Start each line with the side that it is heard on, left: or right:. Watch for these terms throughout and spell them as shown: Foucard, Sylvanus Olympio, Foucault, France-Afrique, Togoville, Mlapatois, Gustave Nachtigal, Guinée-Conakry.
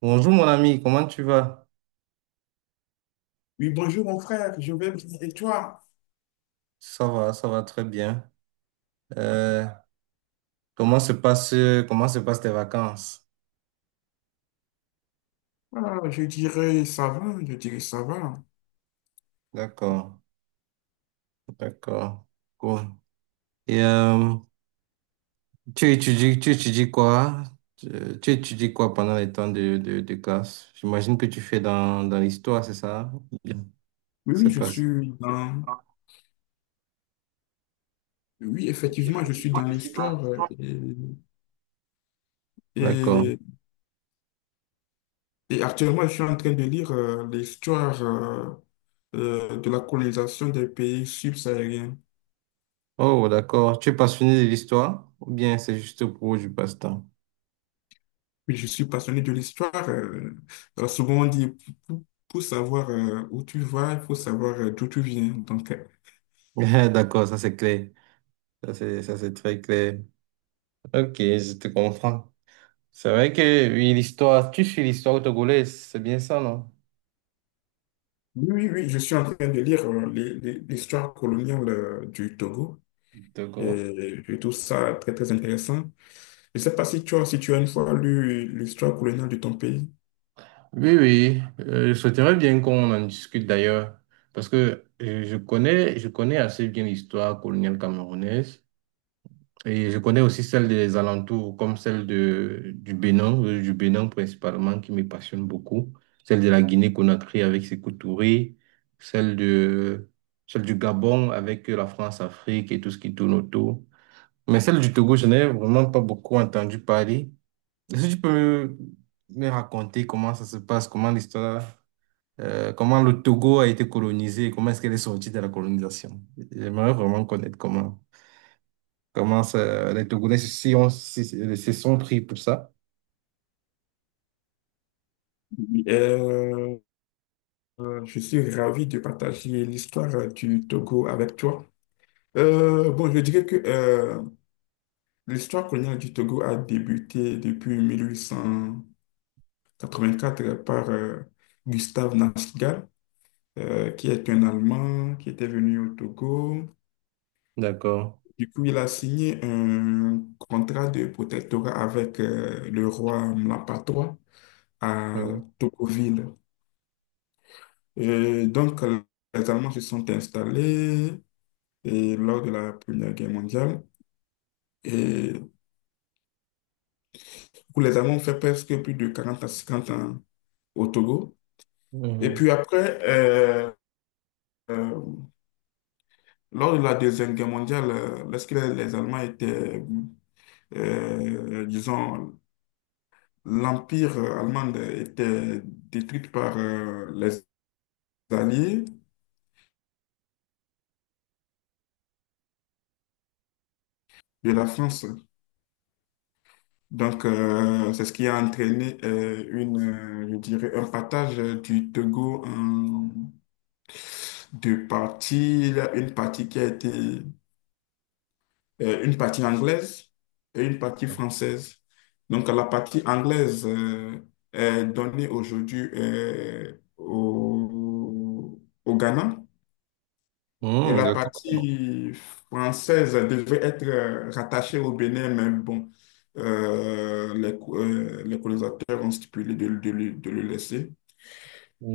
right: Bonjour mon ami, comment tu vas?
left: Oui, bonjour mon frère, je vais bien. Et toi?
right: Ça va très bien. Euh, comment se passe, comment se passent tes vacances?
left: Ah, je dirais ça va, je dirais ça va.
right: D'accord, d'accord, cool. Et tu étudies quoi? Tu, tu étudies quoi pendant les temps de classe? J'imagine que tu fais dans l'histoire, c'est ça? Bien,
left: Oui, oui,
right: c'est
left: je
right: pas ça.
left: suis dans. Oui, effectivement, je suis dans l'histoire et,
right: D'accord.
left: et- et actuellement, je suis en train de lire l'histoire de la colonisation des pays subsahariens.
right: Oh, d'accord. Tu es passionné de l'histoire? Ou bien c'est juste pour du passe-temps?
left: Oui, je suis passionné de l'histoire. Alors, souvent, on dit, pour savoir où tu vas, il faut savoir d'où tu viens. Donc.
right: D'accord, ça c'est clair. Ça c'est très clair. Ok, je te comprends. C'est vrai que oui, l'histoire, tu suis l'histoire togolaise, c'est bien ça, non?
left: Oui, oui, oui, je suis en train de lire l'histoire coloniale du Togo. Et
right: D'accord.
left: je trouve ça très, très intéressant. Je ne sais pas si tu as une fois lu l'histoire coloniale de ton pays.
right: Oui, oui, je souhaiterais bien qu'on en discute d'ailleurs, parce que je connais assez bien l'histoire coloniale camerounaise et je connais aussi celle des alentours, comme du Bénin principalement, qui me passionne beaucoup, celle de la Guinée-Conakry avec ses Touré, celle de, celle du Gabon avec la France-Afrique et tout ce qui tourne autour. Mais celle du Togo, je n'ai vraiment pas beaucoup entendu parler. Est-ce que tu peux me raconter comment ça se passe, comment le Togo a été colonisé, comment est-ce qu'elle est sortie de la colonisation? J'aimerais vraiment connaître comment. Comment ça, les Togolais si on, se sont pris pour ça?
left: Oui. Je suis ravi de partager l'histoire du Togo avec toi. Bon, je dirais que l'histoire coloniale du Togo a débuté depuis 1884 par Gustave Nachtigal, qui est un Allemand qui était venu au Togo.
right: D'accord.
left: Du coup, il a signé un contrat de protectorat avec le roi Mlapatois à
right: Oui.
left: Togoville. Et donc, les Allemands se sont installés et lors de la Première Guerre mondiale. Et du coup, les Allemands ont fait presque plus de 40 à 50 ans au Togo. Et
right: Mhm.
left: puis après, euh, lors de la Deuxième Guerre mondiale, lorsque les Allemands étaient, disons, l'Empire allemand était détruit par les alliés de la France. Donc, c'est ce qui a entraîné un partage du Togo en deux parties. Il y a une partie qui a été, une partie anglaise et une partie française. Donc, la partie anglaise est donnée aujourd'hui au, au Ghana. Et
right: Mhm,
left: la
right: d'accord.
left: partie française devait être rattachée au Bénin, mais bon, les colonisateurs ont stipulé de le laisser.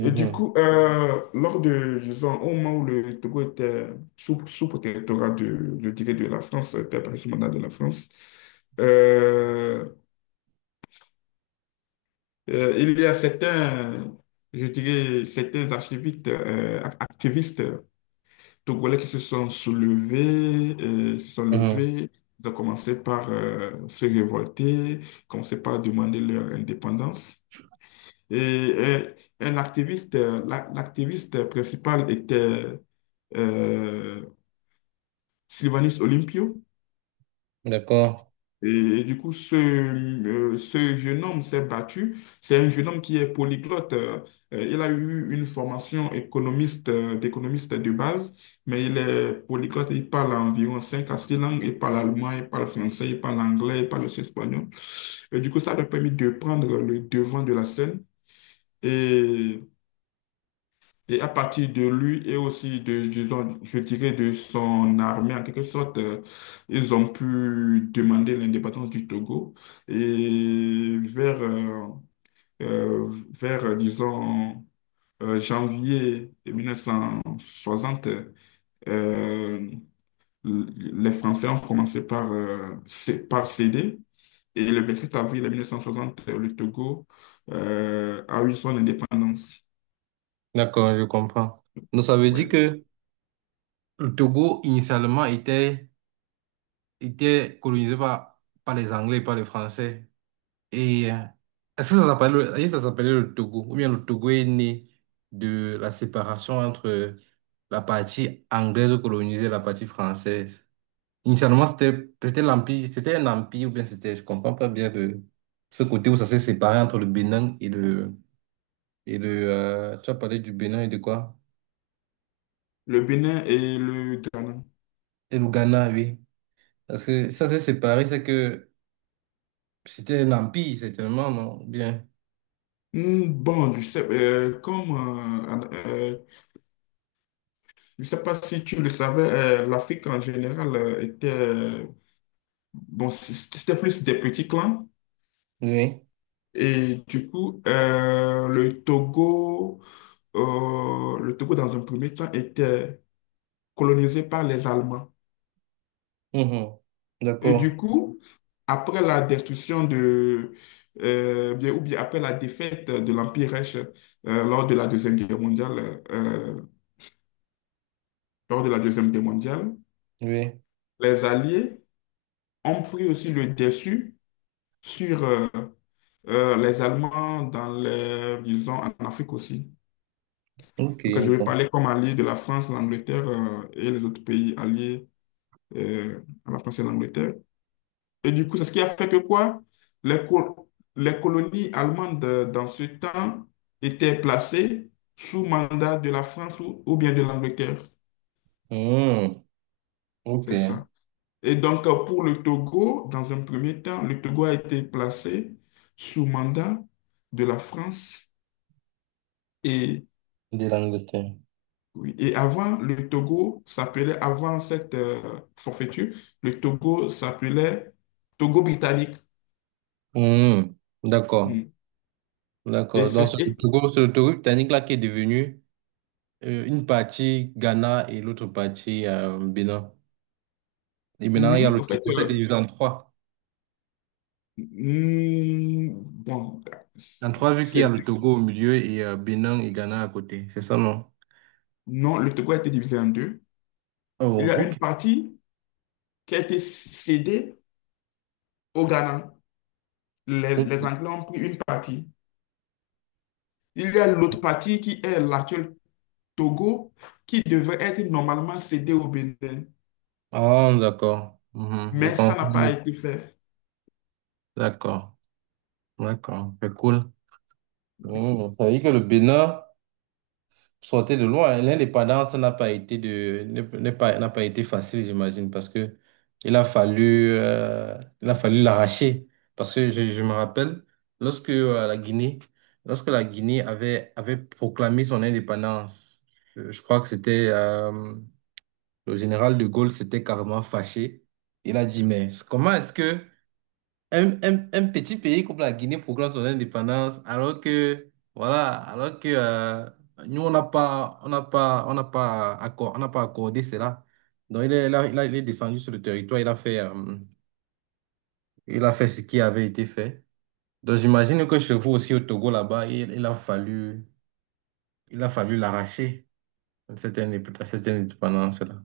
left: Et du coup, lors de, disons, au moment où le Togo était sous protectorat de, je dirais, de la France, était par sous mandat de la France, euh, il y a certains, je dirais, certains archivistes, activistes Togolais qui se sont soulevés, se sont
right: Mhm.
left: levés. Ils ont commencé par se révolter, commencé par demander leur indépendance. Et, un activiste, l'activiste principal était euh, Sylvanus Olympio.
right: D'accord.
left: Et, et du coup, ce jeune homme s'est battu. C'est un jeune homme qui est polyglotte. Il a eu une formation économiste, d'économiste de base, mais il est polyglotte. Il parle environ 5 à 6 langues. Il parle allemand, il parle français, il parle anglais, il parle aussi espagnol. Et du coup, ça lui a permis de prendre le devant de la scène. Et et à partir de lui et aussi de, disons, je dirais de son armée, en quelque sorte, ils ont pu demander l'indépendance du Togo. Et vers, disons, janvier 1960, euh, les Français ont commencé par céder. Et le 27 avril 1960, le Togo, a eu son indépendance.
right: D'accord, je comprends. Donc, ça veut dire
left: Ouais.
right: que le Togo, initialement, était colonisé par les Anglais, par les Français. Et est-ce que ça s'appelle, est-ce que ça s'appelait le Togo? Ou bien le Togo est né de la séparation entre la partie anglaise colonisée et la partie française. Initialement, c'était l'empire, c'était un empire, ou bien c'était, je comprends pas bien de ce côté où ça s'est séparé entre le Bénin et le tu as parlé du Bénin et de quoi?
left: Le Bénin et le Ghana.
right: Et le Ghana, oui. Parce que ça s'est séparé, c'est que c'était un empire, certainement, non? Bien.
left: Bon, euh, je sais pas si tu le savais, l'Afrique en général était, bon, c'était plus des petits clans.
right: Oui.
left: Et du coup, le Togo dans un premier temps était colonisé par les Allemands.
right: Mhm.
left: Et du
right: D'accord.
left: coup, après la destruction ou bien après la défaite de l'Empire Reich lors de la Deuxième Guerre mondiale, lors de la Deuxième Guerre mondiale,
right: Oui.
left: les Alliés ont pris aussi le dessus sur les Allemands dans les, disons, en Afrique aussi.
right: Ok.
left: Donc, je vais
right: com-
left: parler comme allié de la France, l'Angleterre et les autres pays alliés à la France et à l'Angleterre. Et du coup, c'est ce qui a fait que quoi? Les, co- les colonies allemandes dans ce temps étaient placées sous mandat de la France ou bien de l'Angleterre.
right: Hmm. Ok.
left: C'est ça. Et donc, pour le Togo, dans un premier temps, le Togo a été placé sous mandat de la France. Et,
right: De l'Angleterre.
left: oui, et avant, le Togo s'appelait, avant cette forfaiture, le Togo s'appelait Togo britannique.
right: Hmm. D'accord.
left: Mm. Et
right: D'accord. Donc,
left: c'était,
right: C'est le Togo britannique là qui est devenu une partie Ghana et l'autre partie Bénin. Et maintenant, il y a
left: oui,
right: le
left: en fait,
right: Togo. C'est divisé en trois.
left: bon,
right: En trois, vu qu'il y a
left: c'est-
right: le Togo au milieu et Bénin et Ghana à côté. C'est ça, non?
left: non, le Togo a été divisé en deux. Il
right: Oh,
left: y a une
right: ok.
left: partie qui a été cédée au Ghana. Les,
right: Ok.
left: les Anglais ont pris une partie. Il y a l'autre partie qui est l'actuel Togo, qui devait être normalement cédée au Bénin,
right: Ah, d'accord. Mhm. J'ai
left: mais ça n'a pas
right: compris.
left: été fait.
right: D'accord. D'accord. C'est cool. Hmm. Ça veut dire que le Bénin. Sortez de loin, hein. L'indépendance n'a pas n'a pas été facile, j'imagine, parce que il a fallu l'arracher. Parce que je me rappelle, lorsque lorsque la Guinée avait proclamé son indépendance, je crois que c'était, le général de Gaulle s'était carrément fâché. Il a dit, mais comment est-ce que un petit pays comme la Guinée proclame son indépendance alors que, voilà, alors que nous, on n'a pas accordé cela. Donc, il est descendu sur le territoire, il a fait ce qui avait été fait. Donc, j'imagine que chez vous aussi au Togo, là-bas, il a fallu l'arracher, cette cette indépendance-là.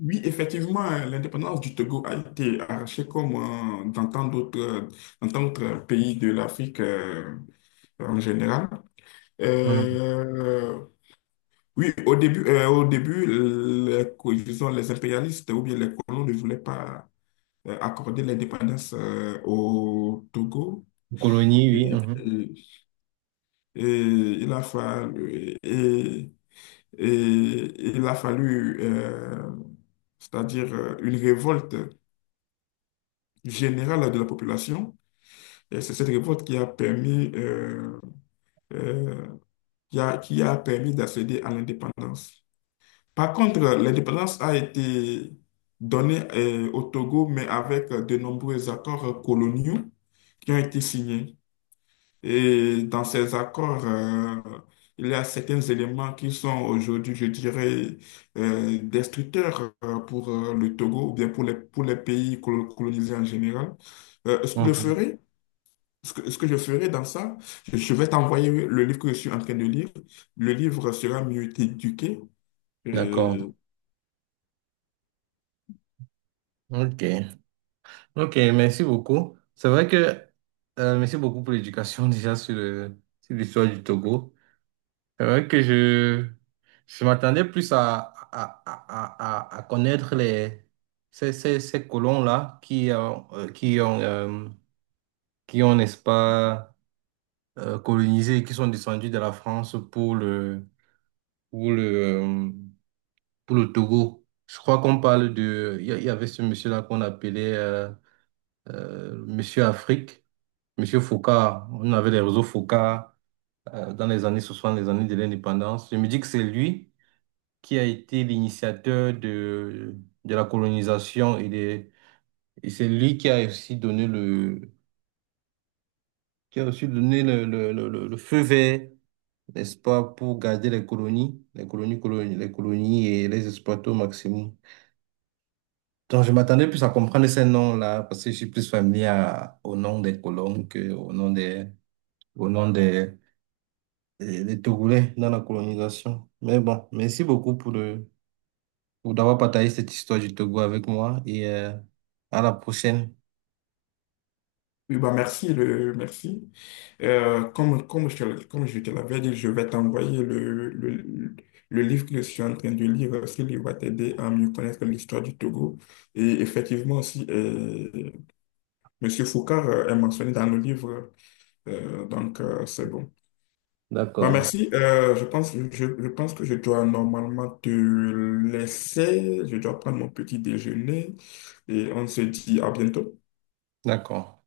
left: Oui, effectivement, l'indépendance du Togo a été arrachée comme euh, dans tant d'autres dans tant d'autres pays de l'Afrique en général.
right: Mhm.
left: Euh, oui, au début, disons, les impérialistes ou bien les colons ne voulaient pas accorder l'indépendance au Togo.
right: Colonie, oui. Mhm.
left: Et, Et il a fallu, et, il a fallu, c'est-à-dire une révolte générale de la population. Et c'est cette révolte euh, qui a permis d'accéder à l'indépendance. Par contre, l'indépendance a été donnée au Togo, mais avec de nombreux accords coloniaux qui ont été signés. Et dans ces accords, il y a certains éléments qui sont aujourd'hui, je dirais, destructeurs pour le Togo ou bien pour les pays colonisés en général. Euh, ce que je
right: Mhm.
left: ferai, ce que je ferai dans ça, je vais t'envoyer le livre que je suis en train de lire. Le livre sera mieux éduqué.
right: D'accord.
left: euh,
right: OK. Ok, merci beaucoup. C'est vrai que, merci beaucoup pour l'éducation déjà sur le, sur l'histoire du Togo. C'est vrai que je m'attendais plus à connaître ces colons-là qui ont, n'est-ce pas, colonisé et qui sont descendus de la France pour le, euh, pour le Togo. Je crois qu'on parle de, il y avait ce monsieur-là qu'on appelait, Monsieur Afrique. Monsieur Foucault, on avait les réseaux Foucault dans les années 60, les années de l'indépendance. Je me dis que c'est lui qui a été l'initiateur de la colonisation et c'est lui qui a aussi donné qui a aussi donné le feu vert, n'est-ce pas, pour garder les colonies et les exploiter au maximum. Donc, je m'attendais plus à comprendre ces noms-là parce que je suis plus familier au nom des colons que au nom des, les Togolais dans la colonisation. Mais bon, merci beaucoup pour pour d'avoir partagé cette histoire du Togo avec moi et à la prochaine.
left: Oui, bah merci, merci. Comme je te l'avais dit, je vais t'envoyer le livre que je suis en train de lire. Ce livre va t'aider à mieux connaître l'histoire du Togo. Et effectivement aussi, Monsieur Foucard est mentionné dans le livre. Donc, c'est bon. Bah
right: D'accord.
left: merci. Je pense que je dois normalement te laisser. Je dois prendre mon petit déjeuner. Et on se dit à bientôt.
right: D'accord.